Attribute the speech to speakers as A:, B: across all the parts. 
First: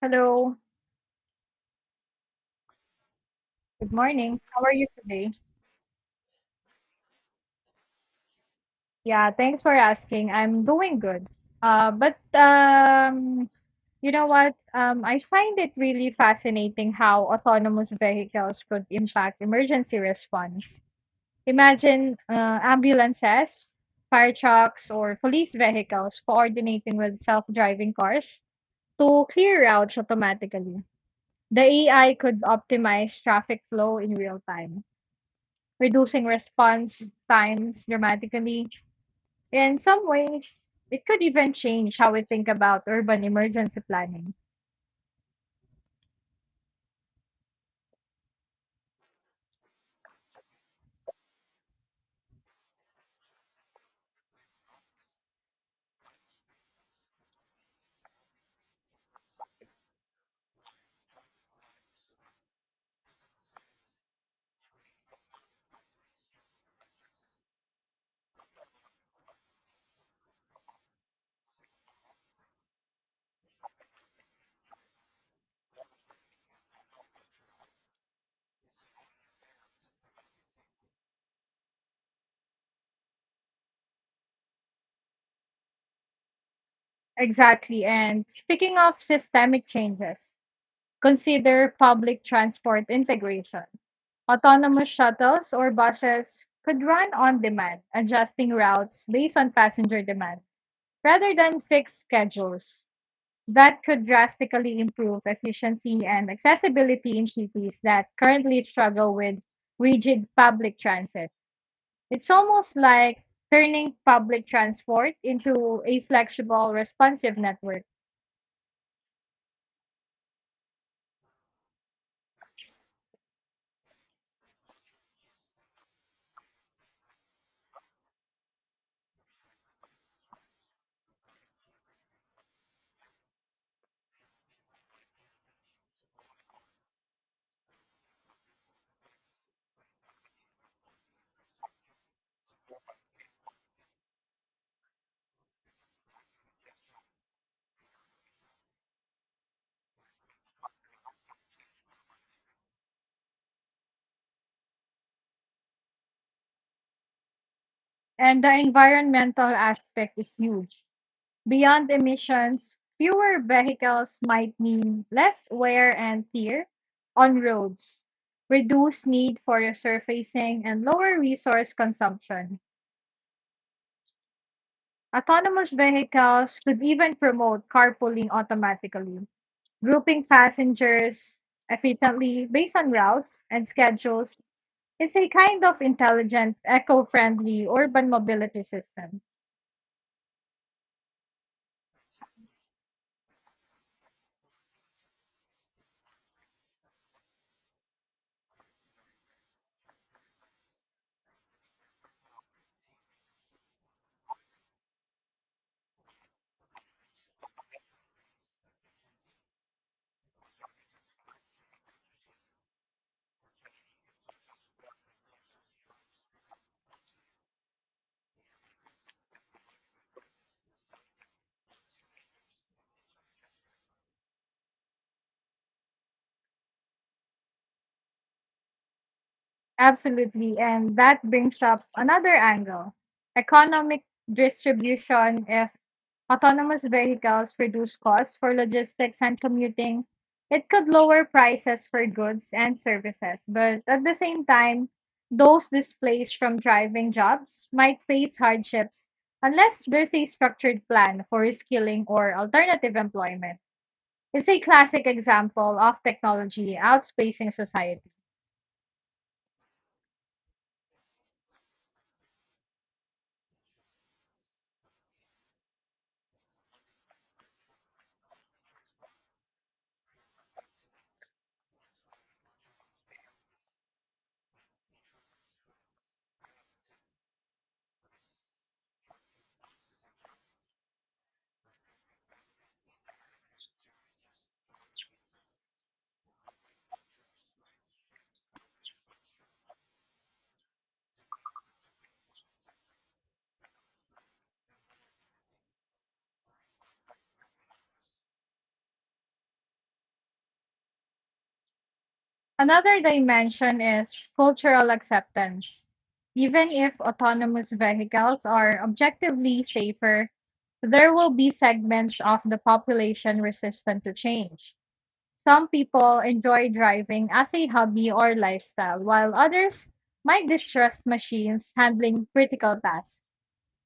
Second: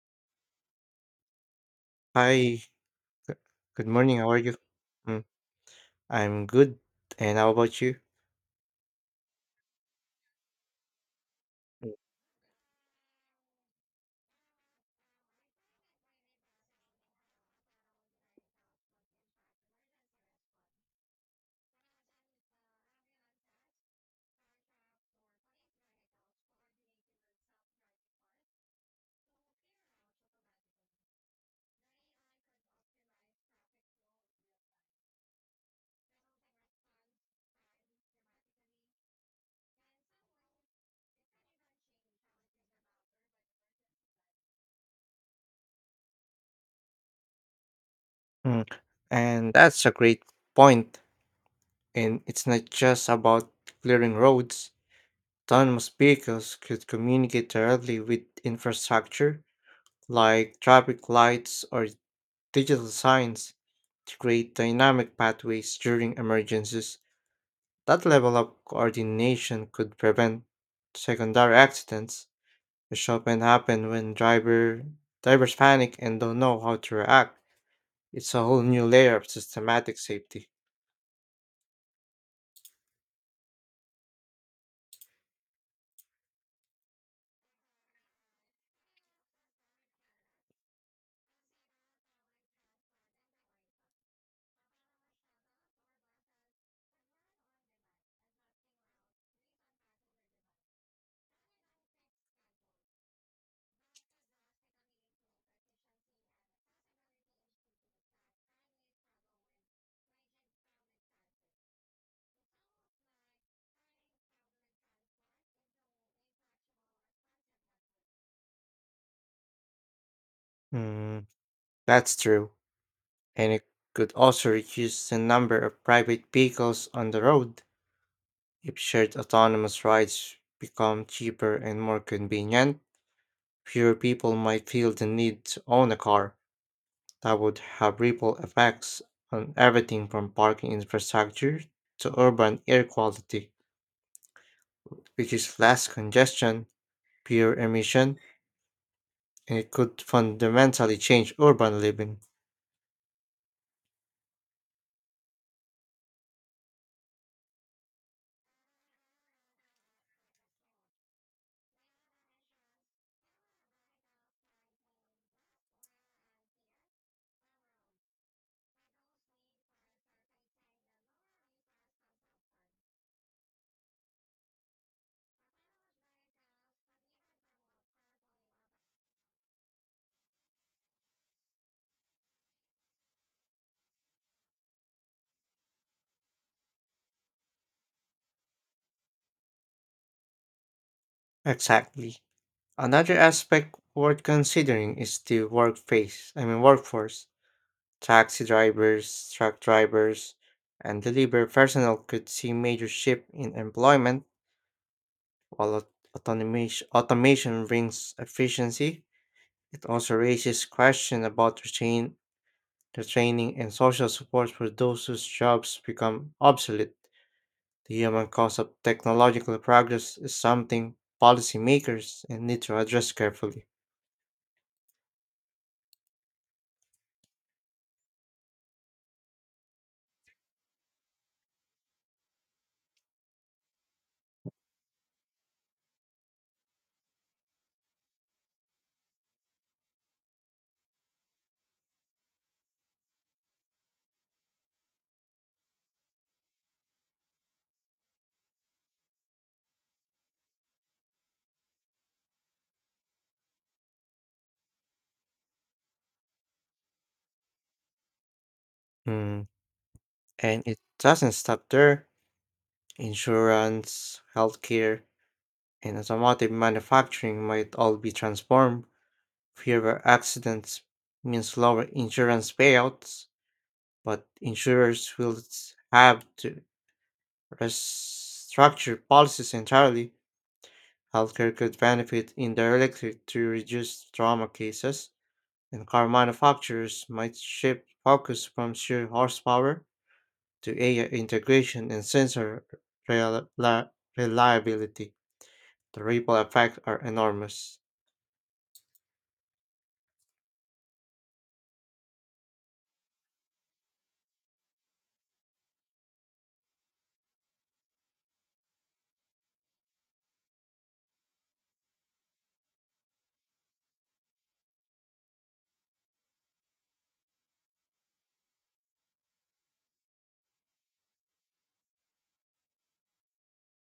A: Hello.
B: Hi, g- good
A: Good
B: morning. How are
A: morning.
B: you?
A: How are you
B: Mm,
A: today?
B: I'm good. And how about you?
A: Yeah, thanks for asking. I'm doing good.
B: Mm,
A: But you know what? I find it really fascinating how autonomous vehicles could impact emergency response. Imagine ambulances, fire trucks, or police vehicles coordinating with self-driving cars to clear routes automatically. The AI could optimize traffic flow in real time reducing response times dramatically. In some ways, it could even change how we think about urban emergency planning.
B: Mm, And that's a great point. And it's not just about clearing roads. Autonomous vehicles could communicate directly with infrastructure like traffic lights or digital signs to create dynamic pathways during emergencies. That level of coordination could prevent secondary accidents, which often happen when drivers panic and don't know how to react. It's a whole new layer of systematic safety.
A: Exactly. And speaking of systemic changes, consider public transport integration. Autonomous shuttles or buses could run on demand, adjusting routes based on passenger demand rather than fixed schedules. That could drastically improve efficiency and accessibility in cities that currently struggle with rigid public transit. It's almost like turning public transport into a flexible, responsive network.
B: Mm, that's true. And it could also reduce the number of private vehicles on the road. If shared autonomous rides become cheaper and more convenient, fewer people might feel the need to own a car. That would have ripple effects on everything from parking infrastructure to urban air quality, which is less congestion, pure emission, and it could fundamentally change urban living.
A: And the environmental aspect is huge. Beyond emissions, fewer vehicles might mean less wear and tear on roads, reduced need for resurfacing, and lower resource consumption. Autonomous vehicles could even promote carpooling automatically, grouping passengers efficiently based on routes and schedules. It's a kind of intelligent, eco friendly urban mobility system.
B: Exactly. Another aspect worth considering is the workplace, I mean workforce. Taxi drivers, truck drivers, and delivery personnel could see major shift in employment, while automation brings efficiency. It also raises question about retraining and social support for those whose jobs become obsolete. The human cost of technological progress is something policymakers and need to address carefully.
A: Absolutely. And that brings up another angle, economic distribution. If autonomous vehicles reduce costs for logistics and commuting, it could lower prices for goods and services. But at the same time, those displaced from driving jobs might face hardships unless there's a structured plan for reskilling or alternative employment. It's a classic example of technology outspacing society.
B: Mm, And it doesn't stop there. Insurance, healthcare, and automotive manufacturing might all be transformed. Fewer accidents means lower insurance payouts, but insurers will have to restructure policies entirely. Healthcare could benefit indirectly to reduce trauma cases, and car manufacturers might shift focus from sheer horsepower to AI integration and sensor rel- la- reliability. The ripple effects are enormous.
A: Another dimension is cultural acceptance. Even if autonomous vehicles are objectively safer, there will be segments of the population resistant to change. Some people enjoy driving as a hobby or lifestyle, while others might distrust machines handling critical tasks.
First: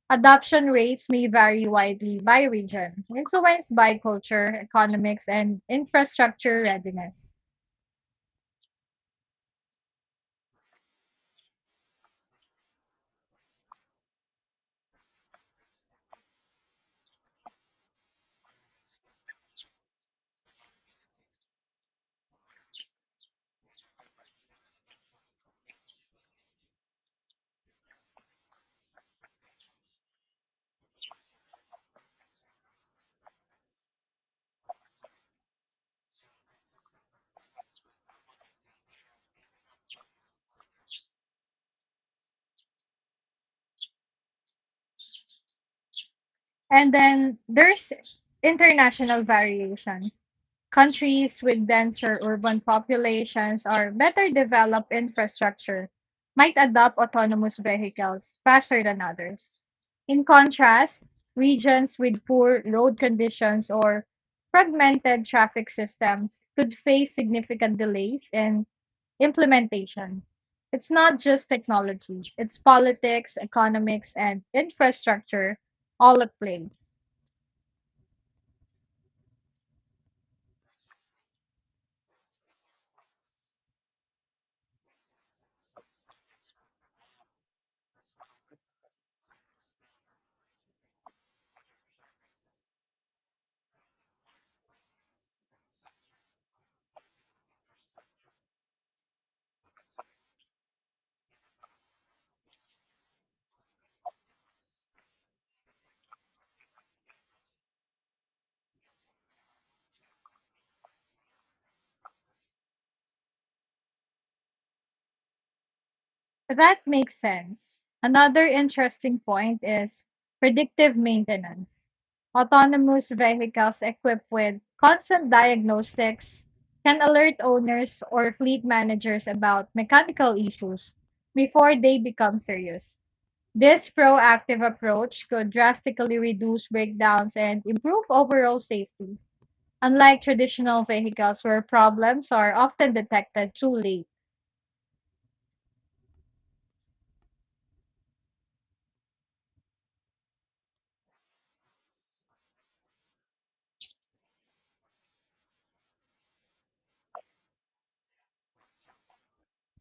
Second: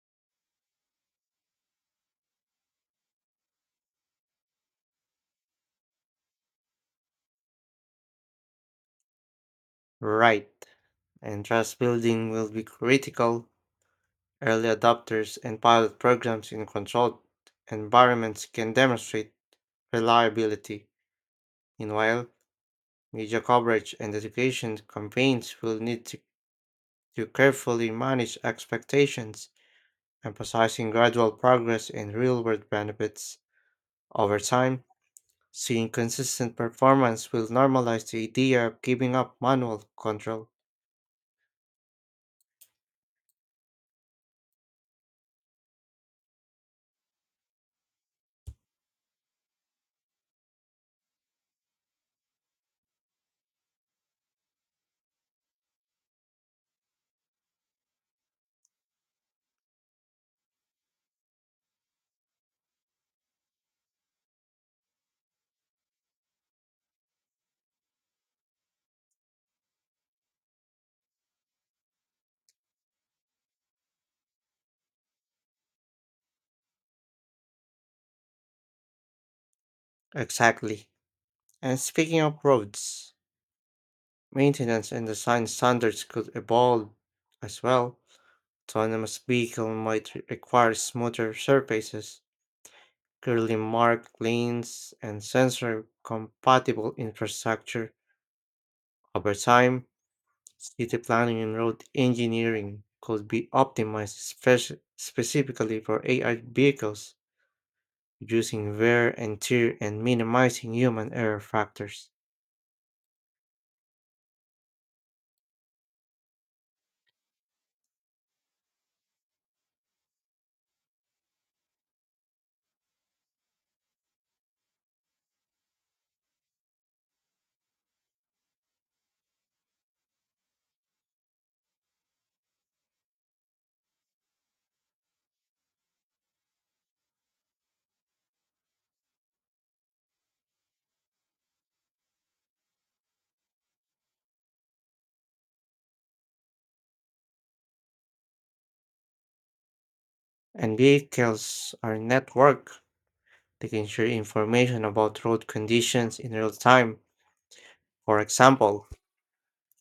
A: Adoption rates may vary widely by region, influenced by culture, economics, and infrastructure readiness.
B: Right, and trust building will be critical. Early adopters and pilot programs in controlled environments can demonstrate reliability. Meanwhile, media coverage and education campaigns will need to carefully manage expectations, emphasizing gradual progress in real world benefits. Over time, seeing consistent performance will normalize the idea of giving up manual control.
A: And then there's international variation. Countries with denser urban populations or better developed infrastructure might adopt autonomous vehicles faster than others. In contrast, regions with poor road conditions or fragmented traffic systems could face significant delays in implementation. It's not just technology, it's politics, economics, and infrastructure all at play.
B: Exactly. And speaking of roads, maintenance and design standards could evolve as well. Autonomous vehicle might require smoother surfaces, clearly marked lanes, and sensor compatible infrastructure. Over time, city planning and road engineering could be optimized specifically for AI vehicles, reducing wear and tear and minimizing human error factors.
A: So, that makes sense. Another interesting point is predictive maintenance. Autonomous vehicles equipped with constant diagnostics can alert owners or fleet managers about mechanical issues before they become serious. This proactive approach could drastically reduce breakdowns and improve overall safety, unlike traditional vehicles where problems are often detected too late.
B: And vehicles are networked, they can share information about road conditions in real time. For example,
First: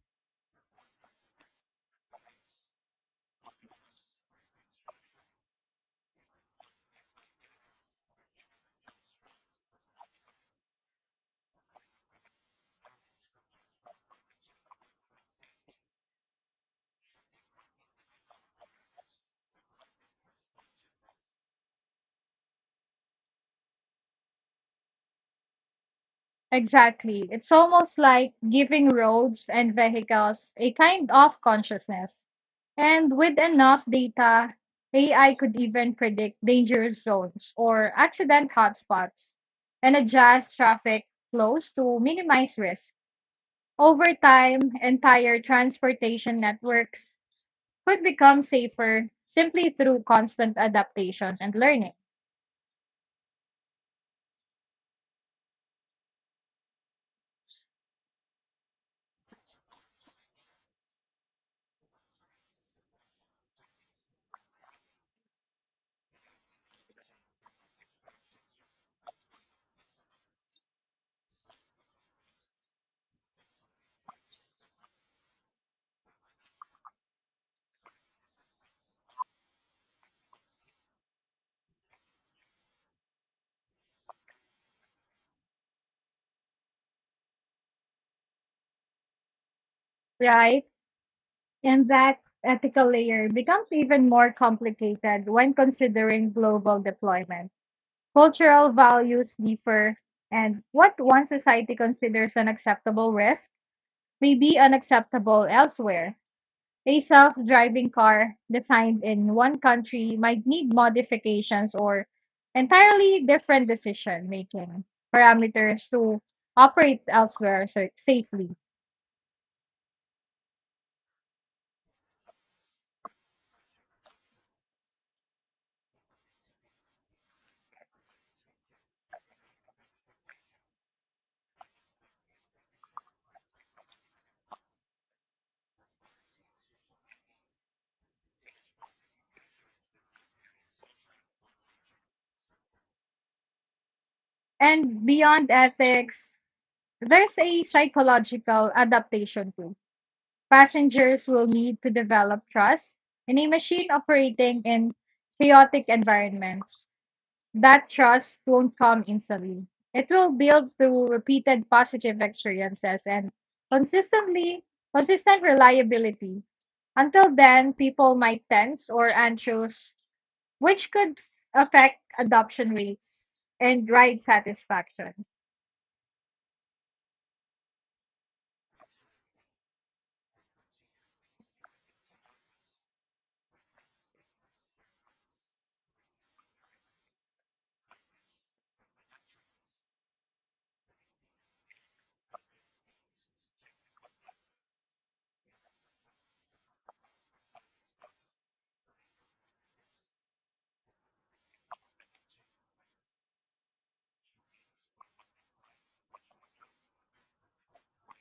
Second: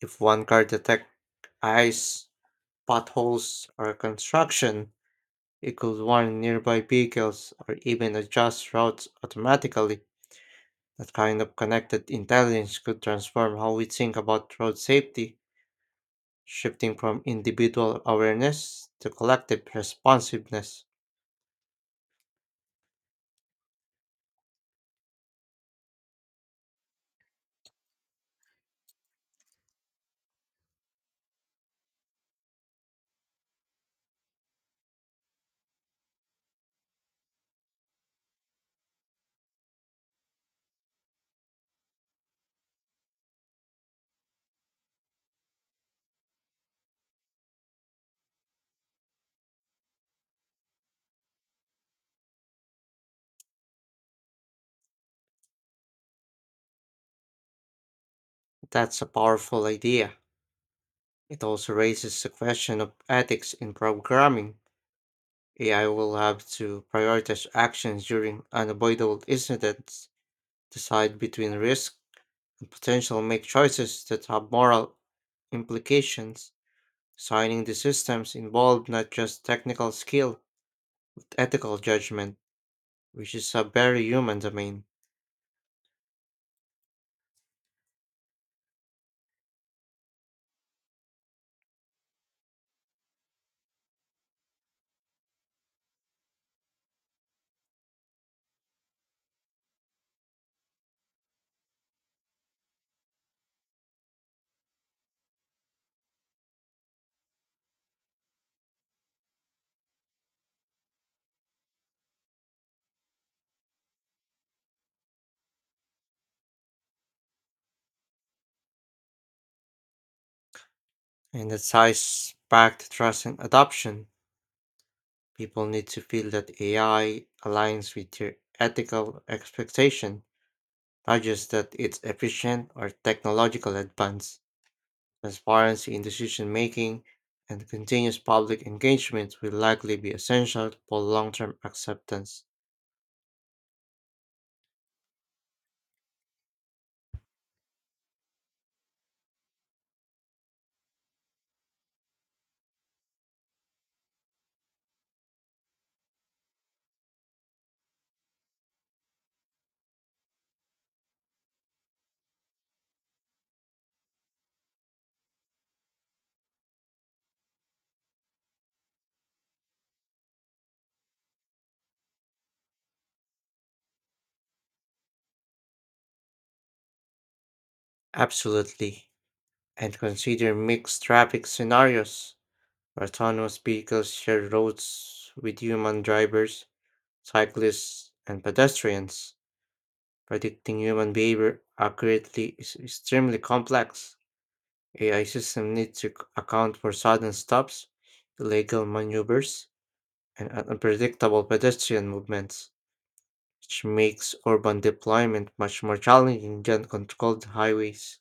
B: if one car detects ice, potholes, or construction, it could warn nearby vehicles or even adjust routes automatically. That kind of connected intelligence could transform how we think about road safety, shifting from individual awareness to collective responsiveness.
A: Exactly. It's almost like giving roads and vehicles a kind of consciousness. And with enough data, AI could even predict dangerous zones or accident hotspots and adjust traffic flows to minimize risk. Over time, entire transportation networks could become safer simply through constant adaptation and learning,
B: That's a powerful idea. It also raises the question of ethics in programming. AI will have to prioritize actions during unavoidable incidents, decide between risk and potential, make choices that have moral implications. Designing the systems involved not just technical skill, but ethical judgment, which is a very human domain,
A: right? And that ethical layer becomes even more complicated when considering global deployment. Cultural values differ, and what one society considers an acceptable risk may be unacceptable elsewhere. A self driving car designed in one country might need modifications or entirely different decision making parameters to safely.
B: and it ties back to trust and adoption. People need to feel that AI aligns with their ethical expectation, not just that it's efficient or technological advance. Transparency in decision making and continuous public engagement will likely be essential for long term acceptance.
A: And beyond ethics, there's a psychological adaptation too. Passengers will need to develop trust in a machine operating in chaotic environments. That trust won't come instantly. It will build through repeated positive experiences and consistently consistent reliability. Until then, people might tense or anxious, which could affect adoption rates and ride satisfaction.
B: Absolutely. And consider mixed traffic scenarios, where autonomous vehicles share roads with human drivers, cyclists, and pedestrians. Predicting human behavior accurately is extremely complex. AI systems need to account for sudden stops, illegal maneuvers, and unpredictable pedestrian movements, which makes urban deployment much more challenging than controlled highways.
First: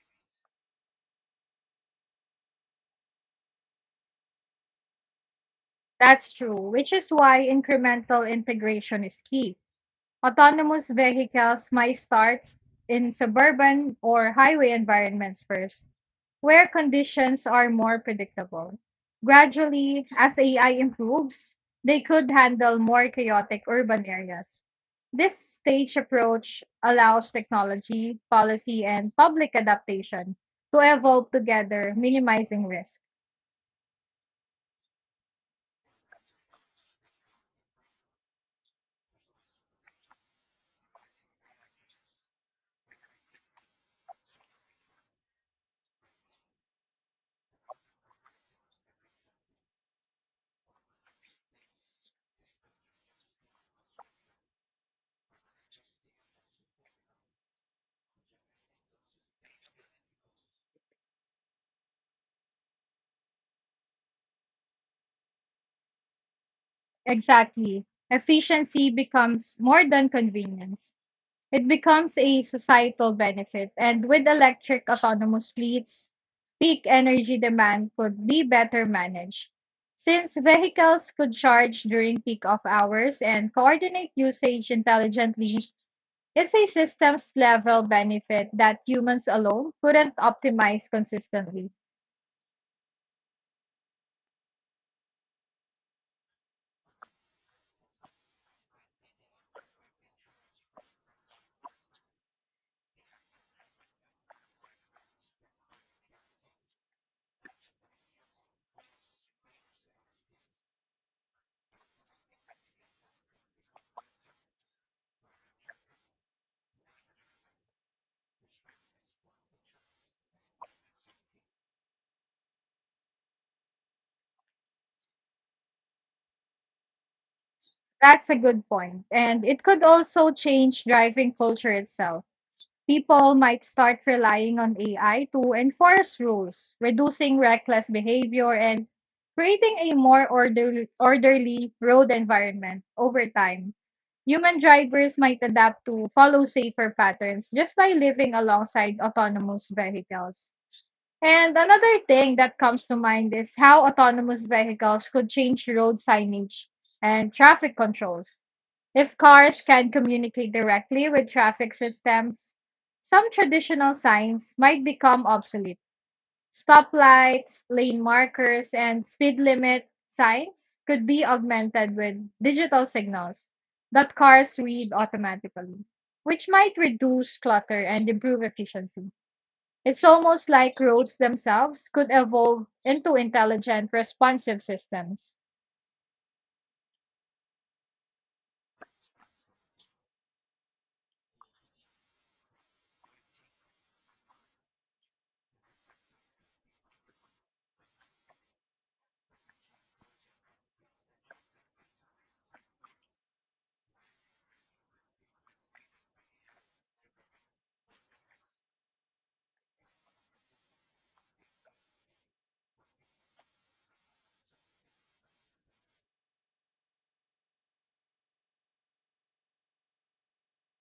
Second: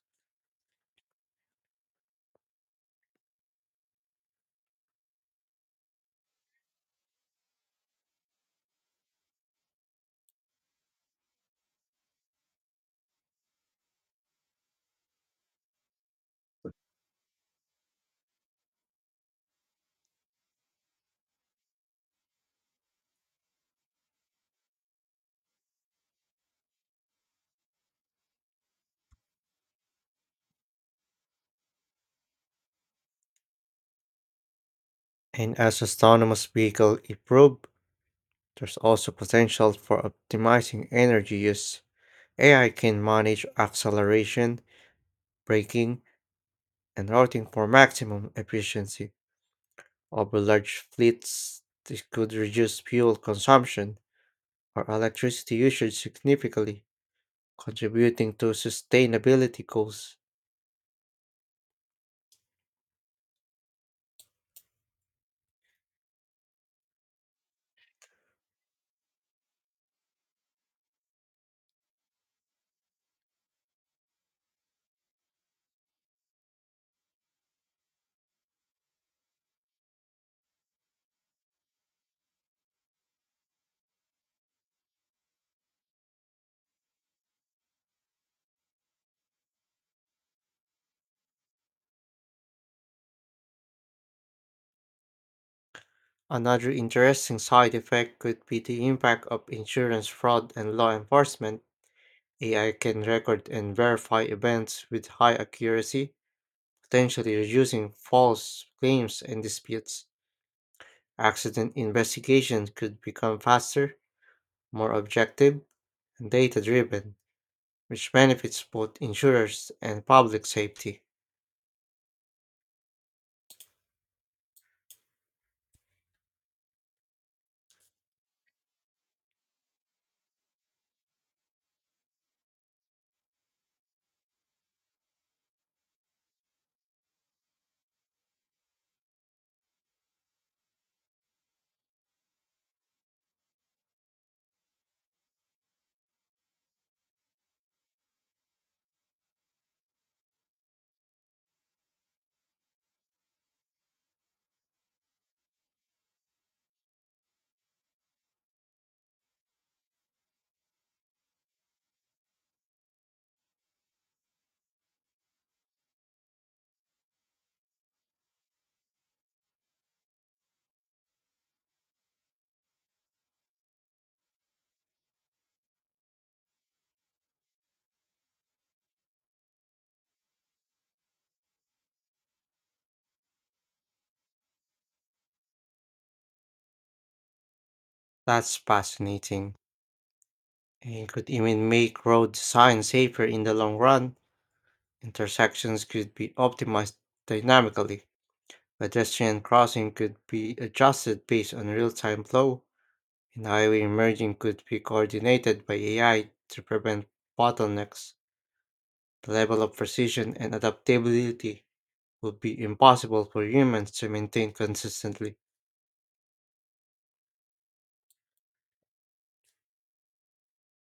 A: That's true, which is why incremental integration is key. Autonomous vehicles might start in suburban or highway environments first, where conditions are more predictable. Gradually, as AI improves, they could handle more chaotic urban areas. This stage approach allows technology, policy, and public adaptation to evolve together, minimizing risk.
B: And as autonomous vehicles improve, there's also potential for optimizing energy use. AI can manage acceleration, braking, and routing for maximum efficiency over large fleets. This could reduce fuel consumption or electricity usage significantly, contributing to sustainability goals.
A: Exactly. Efficiency becomes more than convenience. It becomes a societal benefit. And with electric autonomous fleets, peak energy demand could be better managed. Since vehicles could charge during peak off hours and coordinate usage intelligently, it's a systems level benefit that humans alone couldn't optimize consistently.
B: Another interesting side effect could be the impact of insurance fraud and law enforcement. AI can record and verify events with high accuracy, potentially reducing false claims and disputes. Accident investigations could become faster, more objective, and data driven, which benefits both insurers and public safety.
A: That's a good point. And it could also change driving culture itself. People might start relying on AI to enforce rules, reducing reckless behavior and creating a more orderly road environment over time. Human drivers might adapt to follow safer patterns just by living alongside autonomous vehicles. And another thing that comes to mind is how autonomous vehicles could change road signage and traffic controls. If cars can communicate directly with traffic systems, some traditional signs might become obsolete. Stoplights, lane markers, and speed limit signs could be augmented with digital signals that cars read automatically, which might reduce clutter and improve efficiency. It's almost like roads themselves could evolve into intelligent, responsive systems.
B: That's fascinating. And could even make road design safer in the long run. Intersections could be optimized dynamically. Pedestrian crossing could be adjusted based on real time flow, and highway merging could be coordinated by AI to prevent bottlenecks. The level of precision and adaptability would be impossible for humans to maintain consistently.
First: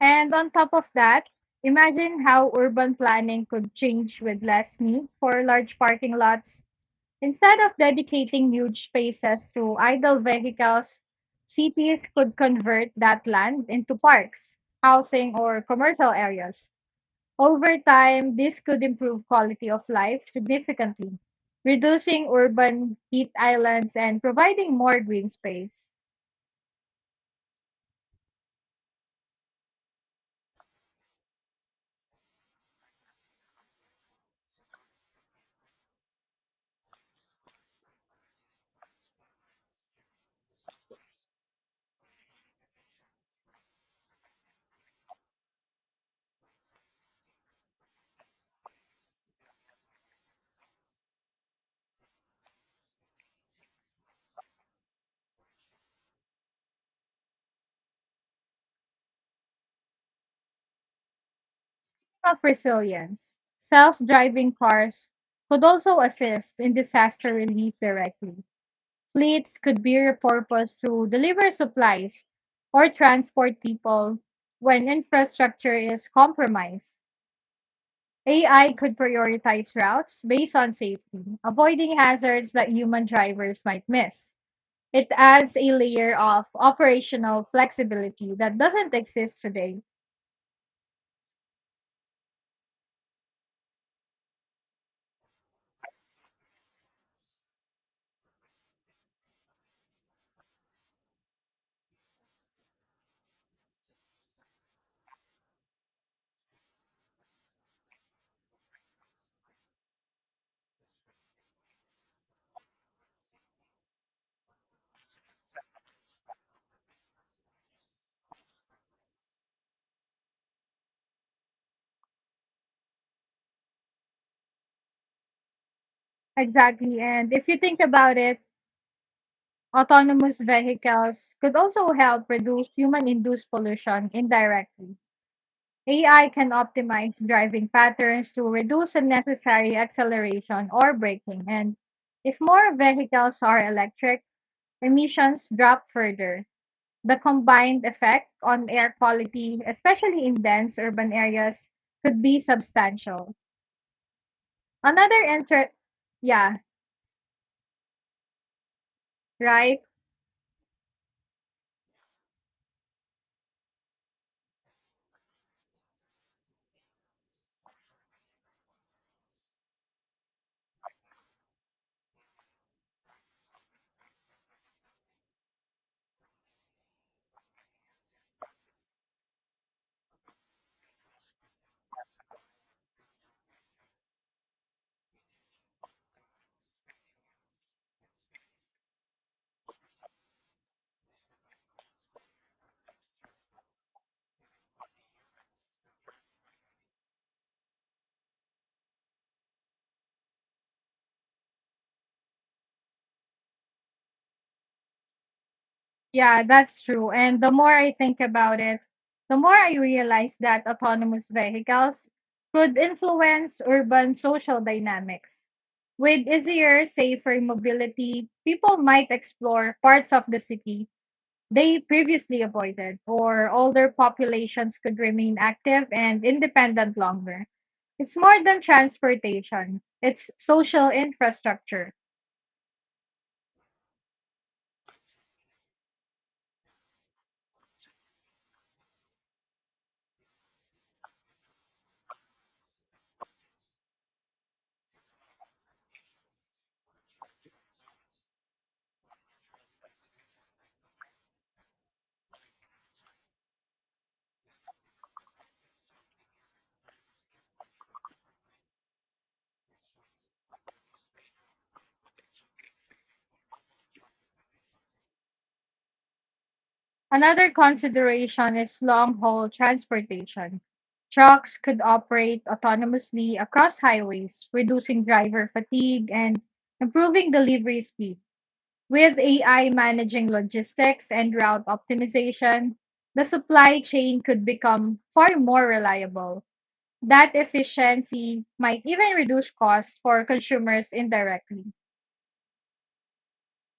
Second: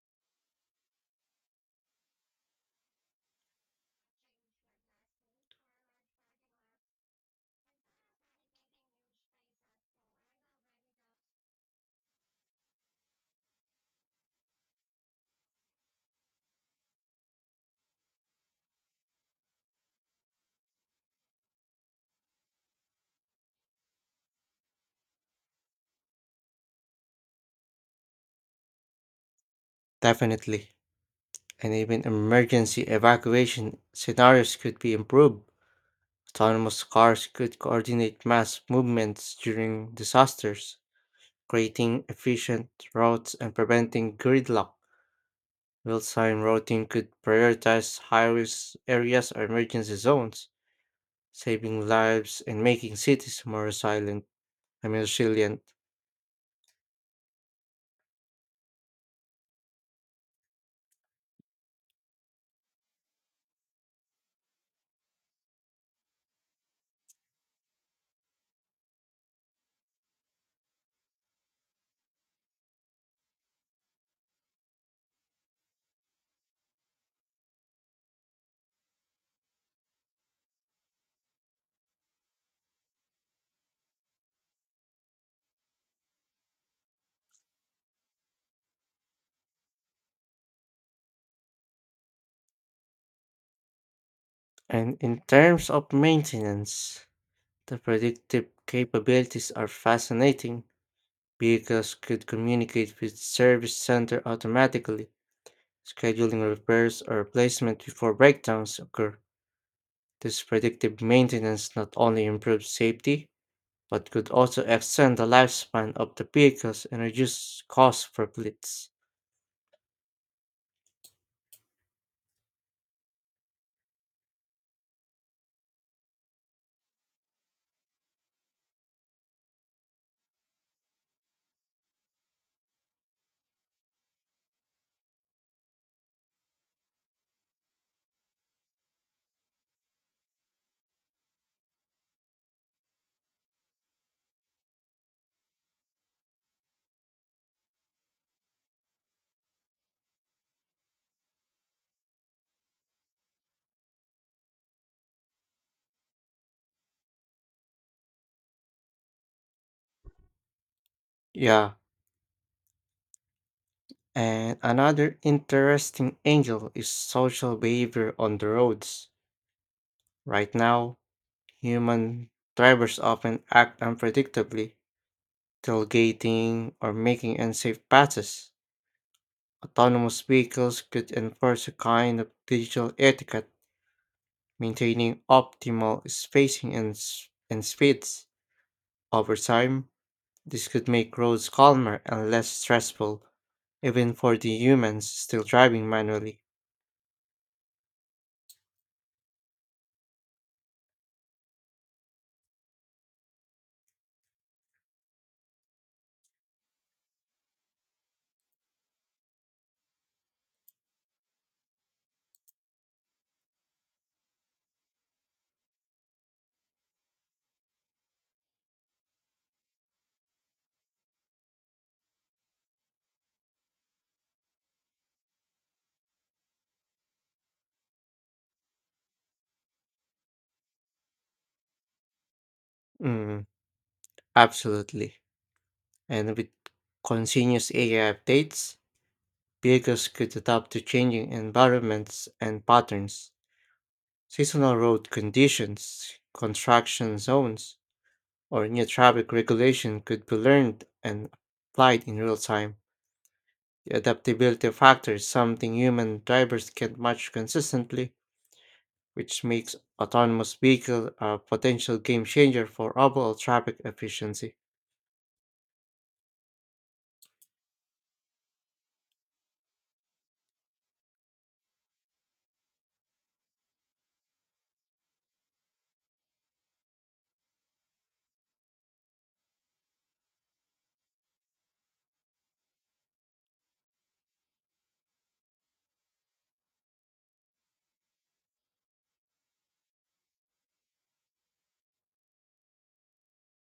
A: And on top of that, imagine how urban planning could change with less need for large parking lots. Instead of dedicating huge spaces to idle vehicles, cities could convert that land into parks, housing, or commercial areas. Over time, this could improve quality of life significantly, reducing urban heat islands and providing more green space.
B: Definitely, and even emergency evacuation scenarios could be improved. Autonomous cars could coordinate mass movements during disasters, creating efficient routes and preventing gridlock. Real-time routing could prioritize high-risk areas or emergency zones, saving lives and making cities more resilient. I mean, resilient.
A: Of resilience, self driving cars could also assist in disaster relief directly. Fleets could be repurposed to deliver supplies or transport people when infrastructure is compromised. AI could prioritize routes based on safety, avoiding hazards that human drivers might miss. It adds a layer of operational flexibility that doesn't exist today.
B: And in terms of maintenance, the predictive capabilities are fascinating. Vehicles could communicate with service center automatically, scheduling repairs or replacement before breakdowns occur. This predictive maintenance not only improves safety, but could also extend the lifespan of the vehicles and reduce costs for fleets.
A: Exactly. And if you think about it, autonomous vehicles could also help reduce human induced pollution indirectly. AI can optimize driving patterns to reduce unnecessary acceleration or braking. And if more vehicles are electric, emissions drop further. The combined effect on air quality, especially in dense urban areas, could be substantial. Another inter, yeah, right?
B: Yeah, and another interesting angle is social behavior on the roads. Right now, human drivers often act unpredictably, tailgating or making unsafe passes. Autonomous vehicles could enforce a kind of digital etiquette, maintaining optimal spacing and speeds. Over time, this could make roads calmer and less stressful, even for the humans still driving manually.
A: Yeah, that's true. And the more I think about it, the more I realize that autonomous vehicles could influence urban social dynamics. With easier, safer mobility, people might explore parts of the city they previously avoided, or older populations could remain active and independent longer. It's more than transportation, it's social infrastructure.
B: Mm, Absolutely. And with continuous AI updates, vehicles could adapt to changing environments and patterns. Seasonal road conditions, construction zones, or new traffic regulation could be learned and applied in real time. The adaptability factor is something human drivers can't match consistently, which makes autonomous vehicle a potential game changer for overall traffic efficiency.
A: Another consideration is long haul transportation. Trucks could operate autonomously across highways, reducing driver fatigue and improving delivery speed. With AI managing logistics and route optimization, the supply chain could become far more reliable. That efficiency might even reduce costs for consumers indirectly.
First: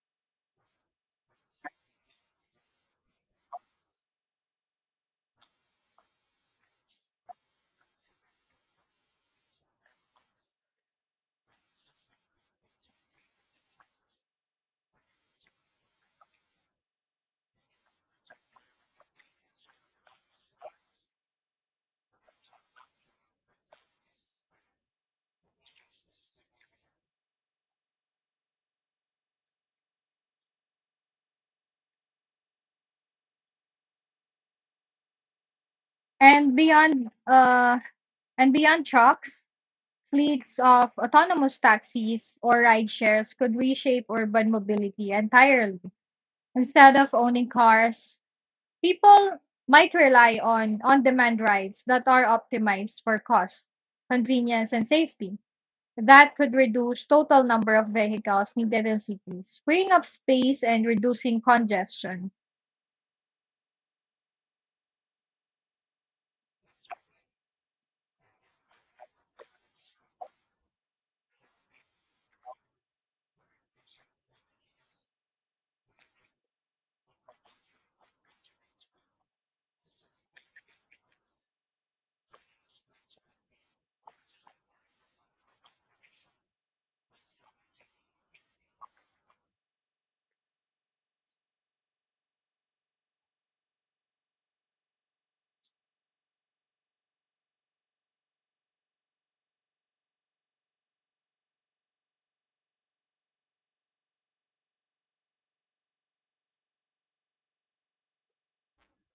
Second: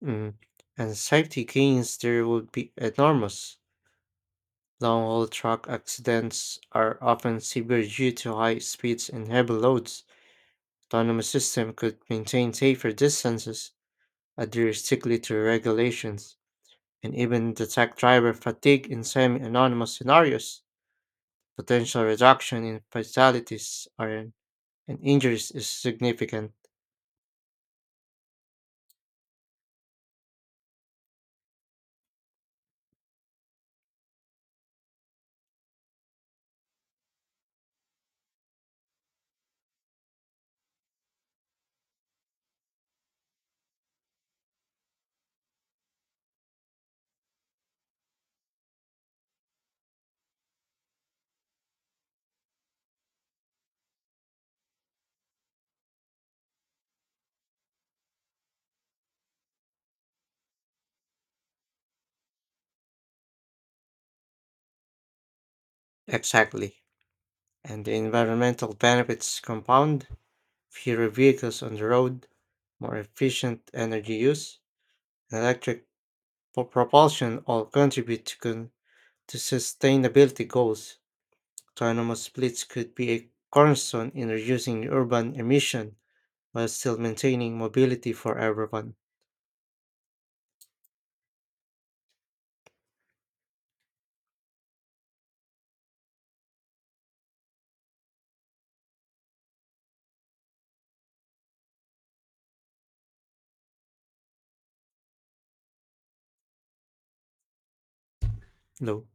B: Mm. And safety gains there would be enormous. Long haul truck accidents are often severe due to high speeds and heavy loads. Autonomous system could maintain safer distances, adhere strictly to regulations and even detect driver fatigue in semi anonymous scenarios. Potential reduction in fatalities and injuries is significant.
A: And beyond uh and beyond trucks, fleets of autonomous taxis or ride shares could reshape urban mobility entirely. Instead of owning cars, people might rely on demand rides that are optimized for cost, convenience, and safety. That could reduce total number of vehicles needed in cities, freeing up space and reducing congestion.
B: Exactly. And the environmental benefits compound fewer vehicles on the road, more efficient energy use, and electric propulsion all contribute to sustainability goals. Autonomous fleets could be a cornerstone in reducing urban emission while still maintaining mobility for everyone. Low.